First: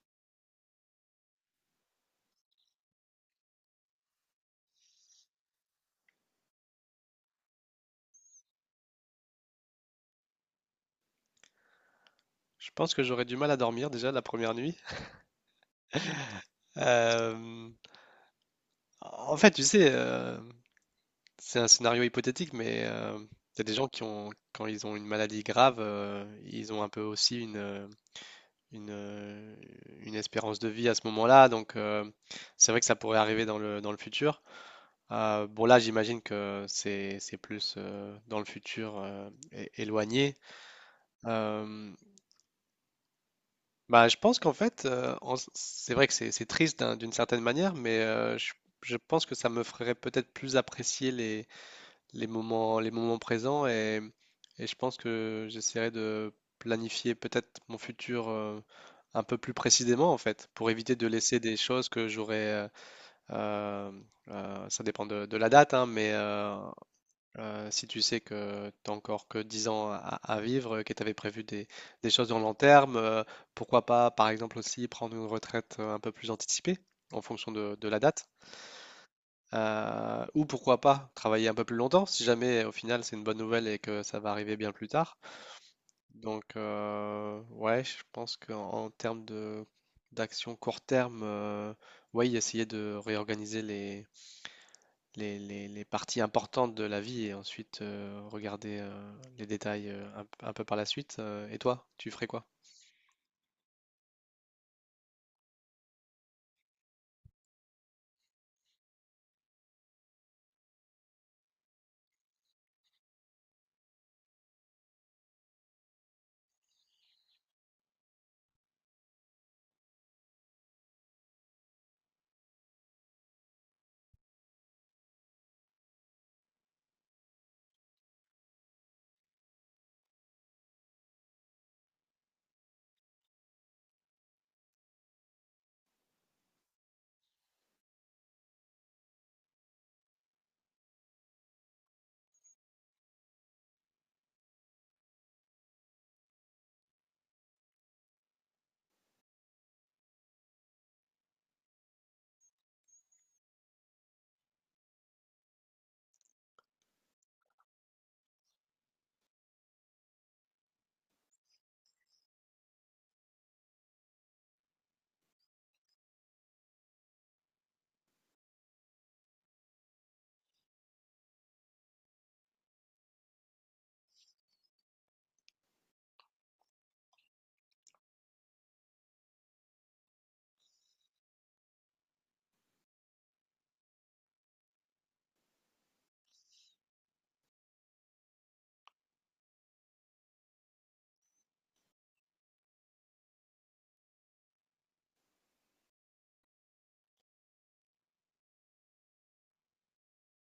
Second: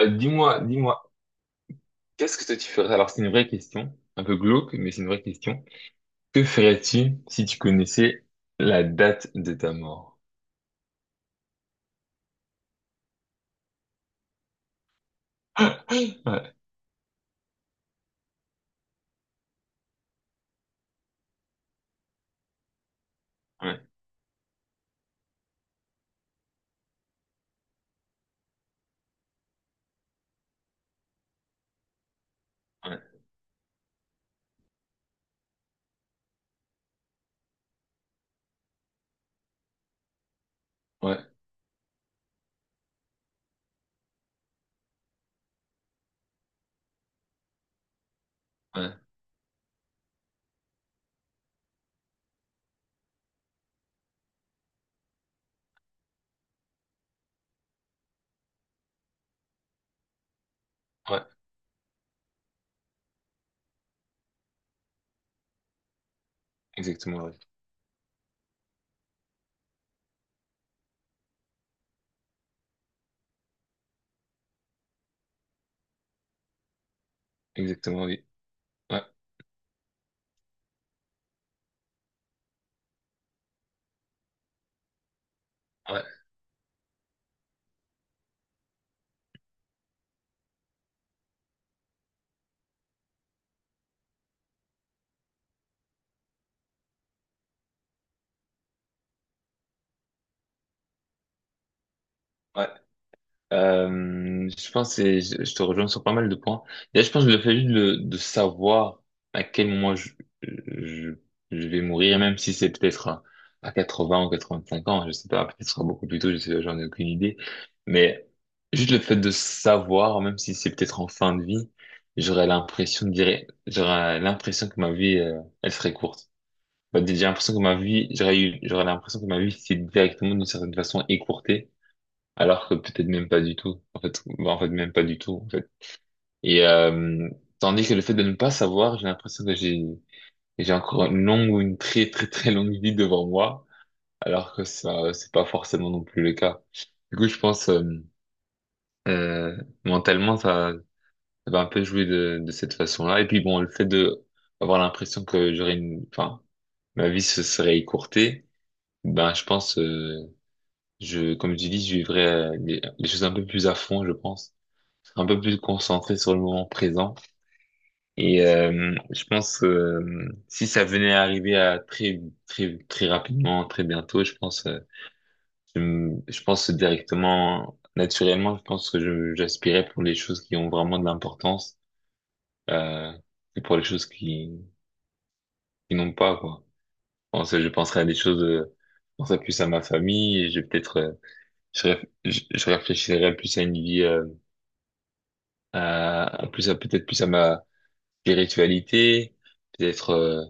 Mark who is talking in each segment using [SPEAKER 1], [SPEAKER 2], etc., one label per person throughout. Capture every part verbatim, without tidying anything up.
[SPEAKER 1] Euh, dis-moi, dis-moi, qu'est-ce que toi tu ferais? Alors c'est une vraie question, un peu glauque, mais c'est une vraie question. Que ferais-tu si tu connaissais la date de ta mort?
[SPEAKER 2] Je pense que j'aurais du mal à dormir déjà la première nuit.
[SPEAKER 1] Ouais,
[SPEAKER 2] Euh, En fait, tu sais, euh, c'est un scénario hypothétique, mais euh, il y a des
[SPEAKER 1] ouais,
[SPEAKER 2] gens qui ont, quand ils ont une maladie grave, euh, ils ont un peu aussi une, euh, une, euh, une espérance de vie à ce moment-là. Donc, euh, c'est vrai que ça pourrait
[SPEAKER 1] ouais,
[SPEAKER 2] arriver dans le, dans le futur. Euh, bon, là, j'imagine que c'est, c'est plus euh, dans le futur euh, é- éloigné.
[SPEAKER 1] ouais,
[SPEAKER 2] Euh, Bah, je pense qu'en fait, euh, en s- c'est vrai que c'est c'est triste d'un- d'une certaine manière, mais euh, je,
[SPEAKER 1] ouais,
[SPEAKER 2] je pense que ça me ferait peut-être plus apprécier les, les moments, les moments présents et, et je pense que j'essaierai de planifier peut-être mon futur euh, un peu plus précisément en fait, pour éviter de
[SPEAKER 1] ouais,
[SPEAKER 2] laisser des choses que j'aurais. Euh, euh, euh, ça dépend de, de la date, hein, mais euh,
[SPEAKER 1] exactement, oui.
[SPEAKER 2] euh, si tu sais que tu n'as encore que dix ans à, à vivre, que tu avais prévu des, des choses dans le long terme, euh, pourquoi pas, par exemple, aussi prendre une retraite euh, un peu plus anticipée en fonction de, de la
[SPEAKER 1] Exactement, oui.
[SPEAKER 2] date.
[SPEAKER 1] Ouais,
[SPEAKER 2] Euh, ou pourquoi pas travailler un peu plus longtemps si jamais au final c'est une bonne nouvelle et que ça va arriver bien plus tard.
[SPEAKER 1] ouais,
[SPEAKER 2] Donc, euh, ouais, je pense qu'en en termes de d'action court terme, euh, ouais, essayer de réorganiser les les, les- les parties importantes de la vie et ensuite euh, regarder euh, les détails euh, un, un peu par la suite. Euh, et toi, tu ferais quoi?
[SPEAKER 1] ouais. Euh, je pense que c'est- je je te rejoins sur pas mal de points. Là, je pense que le fait juste de, de savoir à quel moment je, je, je vais mourir, même si c'est peut-être à quatre-vingts ou quatre-vingt-cinq ans, je sais pas, peut-être ce sera beaucoup plus tôt, je sais, j'en ai aucune idée. Mais juste le fait de savoir, même si c'est peut-être en fin de vie, j'aurais l'impression de dire, j'aurais l'impression que ma vie, euh, elle serait courte. Bah, j'ai l'impression que ma vie, j'aurais eu, j'aurais l'impression que ma vie s'est directement d'une certaine façon écourtée alors que peut-être même pas du tout. En fait, bah, en fait, même pas du tout, en fait. Et euh, tandis que le fait de ne pas savoir, j'ai l'impression que j'ai j'ai encore une longue ou une très très très longue vie devant moi, alors que ça c'est pas forcément non plus le cas. Du coup, je pense euh, euh, mentalement ça, ça va un peu jouer de de cette façon-là. Et puis bon, le fait de avoir l'impression que j'aurais une, enfin, ma vie se serait écourtée, ben je pense, euh, je comme je dis, je vivrais euh, les les choses un peu plus à fond, je pense. Un peu plus concentré sur le moment présent. Et euh, je pense que euh, si ça venait à arriver à très très très rapidement, très bientôt, je pense euh, je, me- je pense directement naturellement, je pense que je j'aspirais pour les choses qui ont vraiment de l'importance euh, et pour les choses qui qui n'ont pas quoi. Je pense, je penserais à des choses euh, je penserais plus à ma famille et je peut-être euh, je, réf- je, je réfléchirais plus à une vie euh, à, à plus à peut-être plus à ma spiritualité, peut-être euh,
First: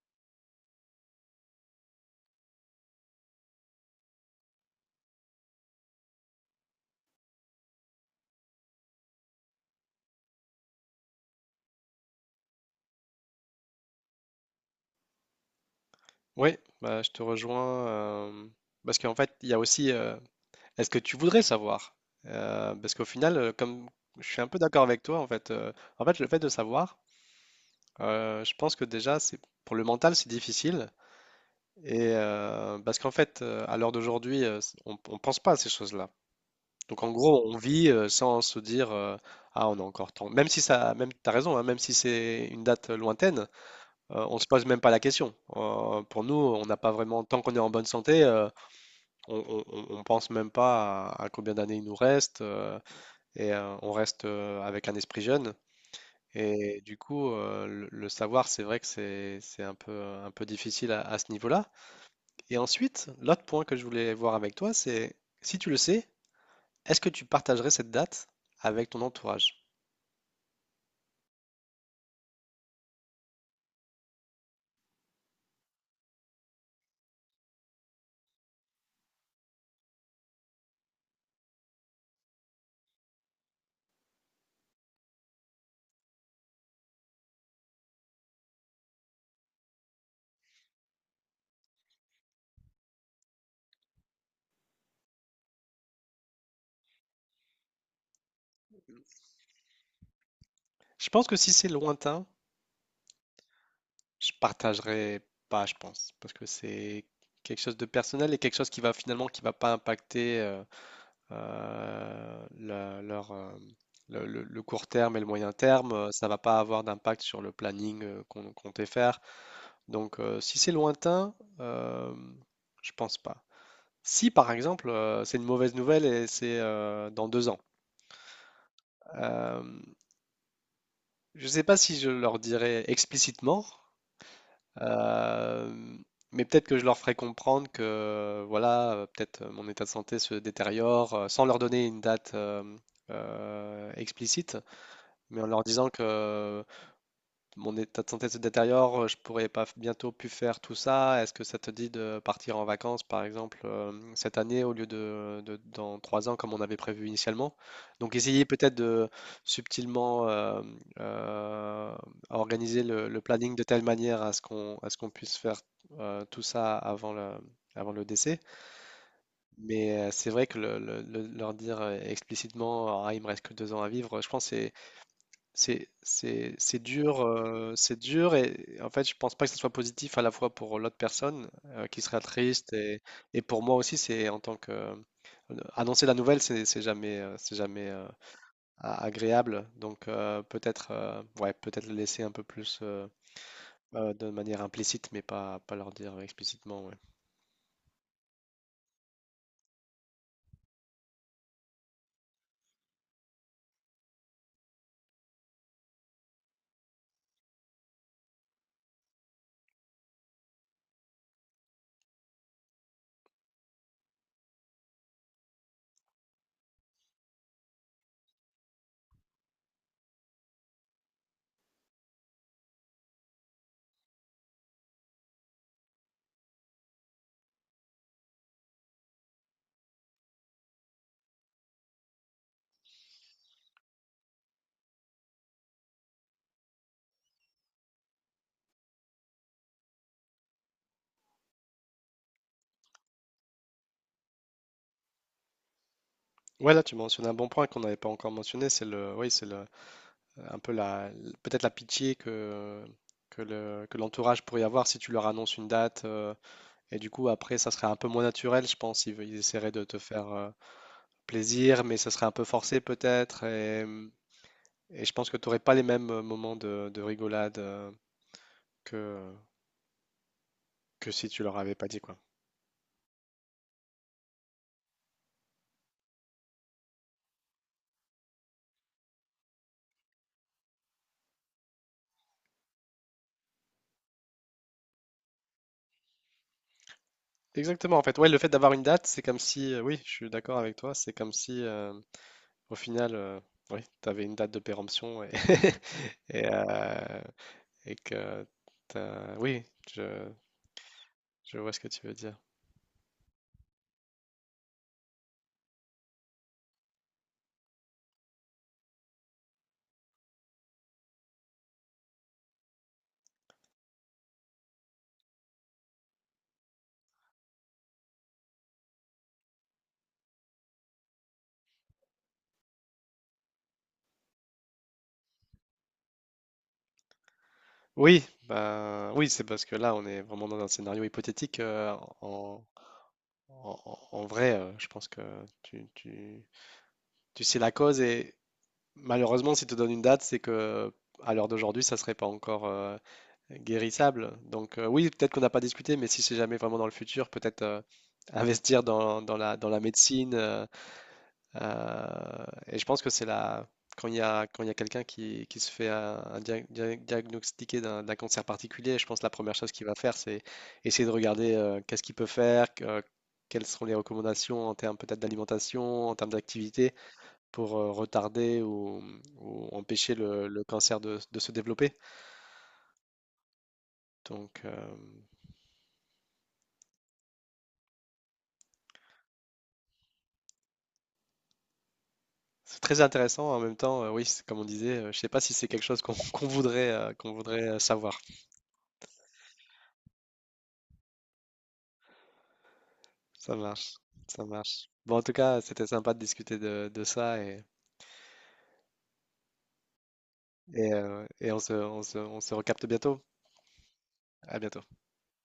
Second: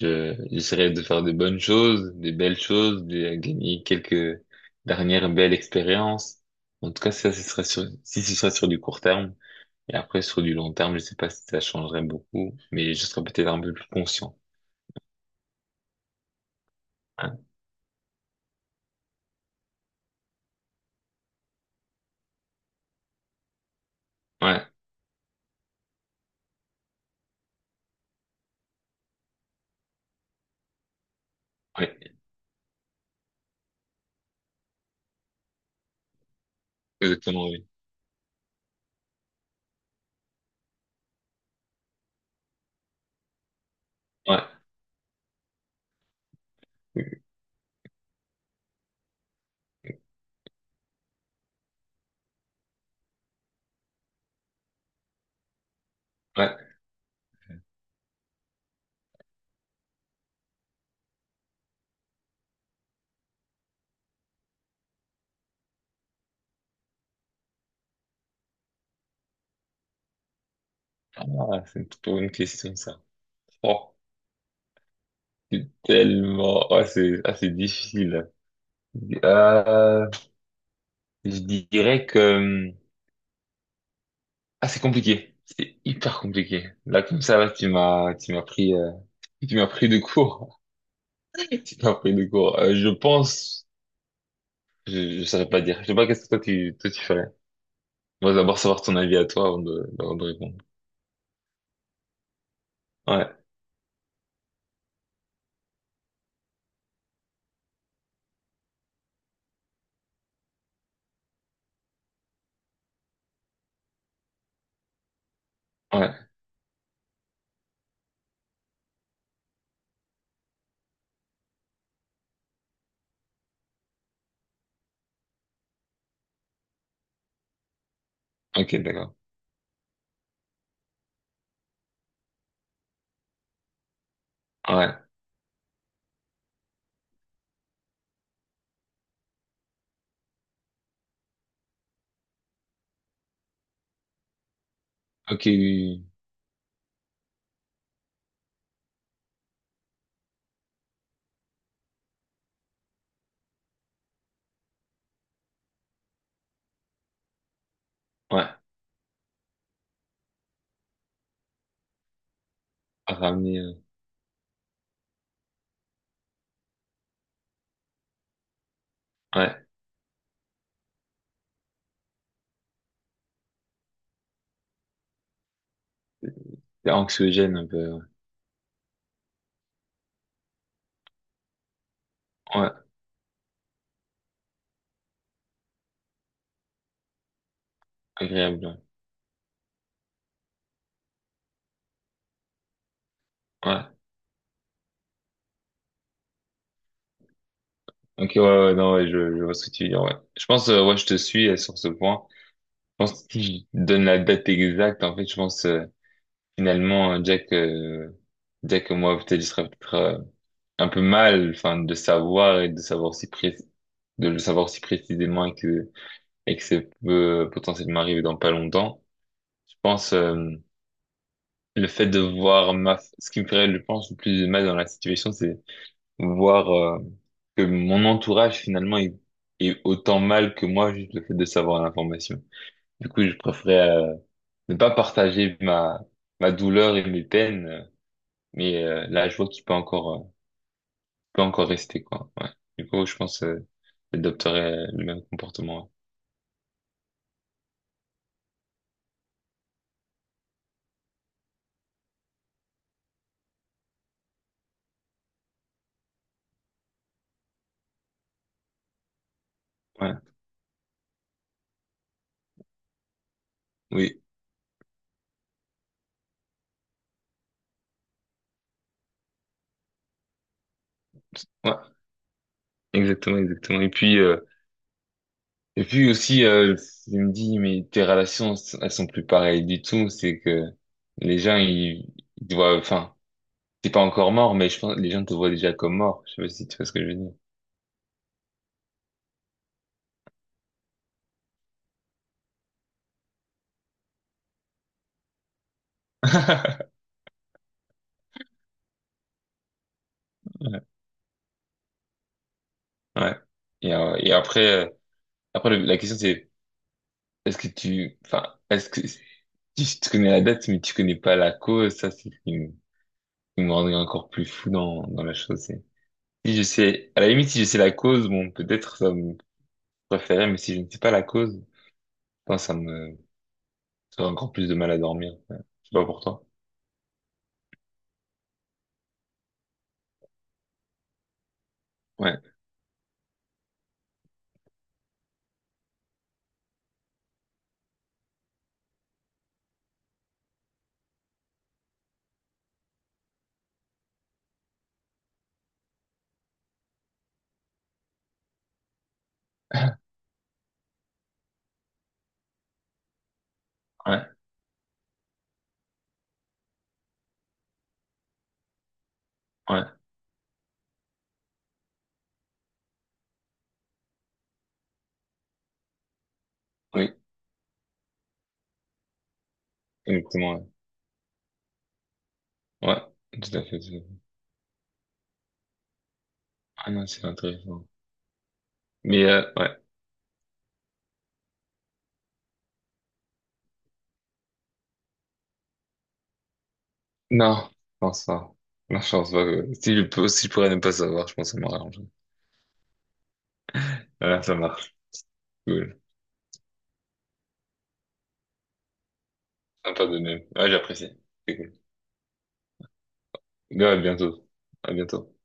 [SPEAKER 1] je, j'essaierai de faire de bonnes choses, des belles choses, de gagner quelques dernières belles expériences. En tout cas, ça, ce serait sur, si ce serait sur du court terme. Et après, sur du long terme, je sais pas si ça changerait beaucoup, mais je serais peut-être un peu plus conscient.
[SPEAKER 2] Oui, bah, je te
[SPEAKER 1] Hein.
[SPEAKER 2] rejoins euh, parce qu'en fait, il y a aussi euh, est-ce que tu voudrais savoir? Euh, parce qu'au final, euh, comme je suis un peu
[SPEAKER 1] Ouais,
[SPEAKER 2] d'accord avec toi, en fait, euh, en fait, le fait de savoir, euh, je pense que déjà, c'est pour le mental, c'est difficile. Et
[SPEAKER 1] ouais,
[SPEAKER 2] euh, parce qu'en fait, euh, à l'heure d'aujourd'hui, euh, on ne pense pas à ces choses-là. Donc en
[SPEAKER 1] exactement,
[SPEAKER 2] gros, on
[SPEAKER 1] oui.
[SPEAKER 2] vit euh, sans se dire euh, ah on a encore temps. Même si ça, même t'as raison, hein, même si c'est une date euh, lointaine, euh, on se
[SPEAKER 1] Ouais,
[SPEAKER 2] pose même pas la question. Euh, pour nous, on n'a pas vraiment tant qu'on est en bonne santé, euh, on, on- on- on pense même pas à, à combien d'années il nous reste euh, et euh, on reste euh, avec un esprit jeune.
[SPEAKER 1] ouais.
[SPEAKER 2] Et du coup, euh, le, le savoir, c'est vrai que c'est c'est un peu un peu difficile à à ce niveau-là. Et ensuite, l'autre point que je voulais voir avec toi, c'est si tu le sais, est-ce que tu partagerais cette date avec ton entourage?
[SPEAKER 1] Ah, c'est une trop bonne question, ça. Oh, c'est tellement, ah, c'est, ah, c'est difficile. Ah, je dirais que, hum, ah, c'est compliqué. C'est hyper compliqué. Là, comme ça, là, tu m'as, tu m'as pris, euh, tu m'as pris de court. Tu m'as pris de court. Euh, je pense, je, je saurais pas dire. Je sais pas qu'est-ce que toi tu, toi tu ferais. On va d'abord savoir ton avis à toi avant de, avant de répondre.
[SPEAKER 2] Je pense que si c'est lointain,
[SPEAKER 1] Ouais,
[SPEAKER 2] je partagerai pas, je pense, parce que c'est quelque chose de personnel et quelque chose qui va finalement qui va pas impacter euh, euh, la- leur, euh, le, le- le court terme et le moyen terme. euh, Ça
[SPEAKER 1] ouais.
[SPEAKER 2] va pas avoir d'impact sur le planning euh, qu'on comptait faire. Donc, euh, si c'est lointain, euh, je pense pas. Si par exemple euh, c'est une mauvaise nouvelle et c'est euh, dans deux ans,
[SPEAKER 1] Ok, d'accord.
[SPEAKER 2] euh, je ne sais pas si je leur dirais explicitement.
[SPEAKER 1] Ouais.
[SPEAKER 2] Euh, mais peut-être que je leur ferai comprendre que euh, voilà, euh, peut-être euh, mon état de santé se détériore euh, sans leur donner une date euh, euh, explicite, mais
[SPEAKER 1] Ok,
[SPEAKER 2] en
[SPEAKER 1] oui,
[SPEAKER 2] leur disant que
[SPEAKER 1] oui.
[SPEAKER 2] euh, mon état de santé se détériore, euh, je pourrais pas f- bientôt plus faire tout ça. Est-ce que ça te dit de partir en vacances, par exemple, euh, cette année au lieu de, de- dans trois ans comme on avait prévu initialement? Donc
[SPEAKER 1] Oui. Ouais.
[SPEAKER 2] essayer peut-être de subtilement euh, euh, organiser le,
[SPEAKER 1] À
[SPEAKER 2] le planning
[SPEAKER 1] ramener,
[SPEAKER 2] de
[SPEAKER 1] euh,
[SPEAKER 2] telle manière à ce qu'on à ce qu'on puisse faire euh, tout ça avant le, avant le décès.
[SPEAKER 1] ouais.
[SPEAKER 2] Mais euh, c'est vrai que le- le- le- leur dire euh, explicitement, ah, il me reste que deux ans à vivre, je pense que c'est c'est c'est- c'est
[SPEAKER 1] C'est
[SPEAKER 2] dur,
[SPEAKER 1] anxiogène un
[SPEAKER 2] euh,
[SPEAKER 1] peu.
[SPEAKER 2] c'est
[SPEAKER 1] Ouais.
[SPEAKER 2] dur et en fait je pense pas que ce soit positif à la fois pour l'autre personne euh, qui sera
[SPEAKER 1] Ouais,
[SPEAKER 2] triste et, et pour moi aussi c'est en tant que euh, annoncer la nouvelle c'est c'est jamais euh, c'est jamais euh,
[SPEAKER 1] agréable. Ouais.
[SPEAKER 2] a- agréable donc euh, peut-être euh, ouais peut-être le laisser un peu plus euh,
[SPEAKER 1] Ouais.
[SPEAKER 2] euh, de manière implicite mais pas pas leur dire explicitement ouais.
[SPEAKER 1] Ok, ouais, ouais, non, ouais, je, je vois ce que tu veux dire, ouais. Je pense, euh, ouais, je te suis euh, sur ce point. Je pense que si je donne la date exacte, en fait, je pense, euh, finalement, Jack, euh, Jack et moi, peut-être, je serais peut-être euh, un peu mal, enfin, de savoir et de savoir si pré- de le savoir si précisément et que, et que ça peut potentiellement arriver dans pas longtemps. Je pense, euh, le fait de voir ma, ce qui me ferait, je pense, le plus de mal dans la situation, c'est voir, euh, que mon entourage, finalement, est, est autant mal que moi, juste le fait de savoir l'information. Du coup, je préférerais, euh, ne pas partager ma, ma douleur et mes peines, mais euh, là, je vois qu'il peut encore, euh, peut encore rester, quoi. Ouais. Du coup, je pense euh, j'adopterais le même comportement.
[SPEAKER 2] Ouais là tu mentionnes un bon point qu'on n'avait pas encore mentionné c'est le oui c'est le euh, un peu la, peut-être la pitié que, que le- que l'entourage pourrait avoir si tu leur annonces une date. Euh, et du coup, après, ça serait un peu moins naturel, je pense. Ils, ils essaieraient de te
[SPEAKER 1] Ouais. Ouais.
[SPEAKER 2] faire euh, plaisir, mais ça serait un peu forcé peut-être. Et,
[SPEAKER 1] Oui.
[SPEAKER 2] et je pense que tu n'aurais pas les mêmes euh, moments de, de rigolade euh, que, que si tu leur
[SPEAKER 1] Ouais.
[SPEAKER 2] avais pas dit quoi.
[SPEAKER 1] Exactement, exactement. Et puis, euh, et puis aussi, euh, je me dis, mais tes relations, elles sont plus pareilles du tout. C'est que les gens, ils, ils te voient, enfin, t'es pas encore mort, mais je pense que les gens te voient déjà comme mort. Je sais pas si tu vois ce que je veux dire.
[SPEAKER 2] Exactement, en fait. Ouais, le fait d'avoir une date, c'est comme si, euh, oui, je suis d'accord avec toi, c'est comme si, euh, au final, euh, oui, tu avais une date de péremption et, et, euh, et que t'as... Oui, je,
[SPEAKER 1] Ouais.
[SPEAKER 2] je vois ce que tu veux dire.
[SPEAKER 1] Ouais. Et, euh, et après, euh, après le- la question c'est, est-ce que tu, enfin, est-ce que si tu connais la date, mais tu connais pas la cause, ça, c'est ce qui me qui me rendrait encore plus fou dans, dans la chose. c'est- Si je sais, à la limite, si je sais la cause, bon, peut-être ça me préférait, mais si je ne sais pas la cause, putain, ça me, ça aurait encore plus de mal à dormir. Ouais. Je sais pas pour toi.
[SPEAKER 2] Oui, bah oui, c'est parce que là, on est vraiment dans un scénario hypothétique. Euh,
[SPEAKER 1] Ouais.
[SPEAKER 2] en, en- en- en vrai, euh, je pense que tu, tu- tu sais la cause et malheureusement, si tu donnes une date, c'est que à l'heure d'aujourd'hui, ça serait pas encore euh, guérissable. Donc euh, oui, peut-être qu'on n'a pas discuté, mais si c'est jamais vraiment dans le futur, peut-être euh, investir dans, dans la, dans la médecine. Euh, Euh, et je pense que c'est la quand il y
[SPEAKER 1] Ouais.
[SPEAKER 2] a quand il y a quelqu'un qui, qui se fait un, un dia- dia- diagnostiquer d'un d'un cancer particulier, je pense que la première chose qu'il
[SPEAKER 1] Ouais.
[SPEAKER 2] va faire, c'est essayer de regarder euh, qu'est-ce qu'il peut faire, que- quelles sont les recommandations en termes peut-être d'alimentation, en termes d'activité
[SPEAKER 1] Oui.
[SPEAKER 2] pour euh, retarder ou, ou empêcher le, le
[SPEAKER 1] Exactement.
[SPEAKER 2] cancer de, de se développer.
[SPEAKER 1] Ouais. Ouais. Tout à fait. Tout à fait.
[SPEAKER 2] Donc euh,
[SPEAKER 1] Ah non, c'est intéressant. Mais, euh, ouais.
[SPEAKER 2] c'est très intéressant. En même temps, euh, oui, c'est comme on disait, euh, je ne sais pas si c'est quelque chose qu'on qu'on voudrait euh, qu'on
[SPEAKER 1] Non.
[SPEAKER 2] voudrait
[SPEAKER 1] Je
[SPEAKER 2] euh, savoir.
[SPEAKER 1] pense pas. Non, je pense pas que, si je peux, si je pourrais ne pas savoir, je pense que ça m'aurait arrangé.
[SPEAKER 2] Ça marche,
[SPEAKER 1] Ouais,
[SPEAKER 2] ça
[SPEAKER 1] ça
[SPEAKER 2] marche.
[SPEAKER 1] marche.
[SPEAKER 2] Bon, en tout cas, c'était
[SPEAKER 1] Cool.
[SPEAKER 2] sympa de discuter de, de ça et,
[SPEAKER 1] Sympa de même. Ouais,
[SPEAKER 2] et,
[SPEAKER 1] j'apprécie.
[SPEAKER 2] euh, et on se, on se, on se recapte bientôt.
[SPEAKER 1] Ouais, à bientôt.
[SPEAKER 2] À bientôt.
[SPEAKER 1] À bientôt.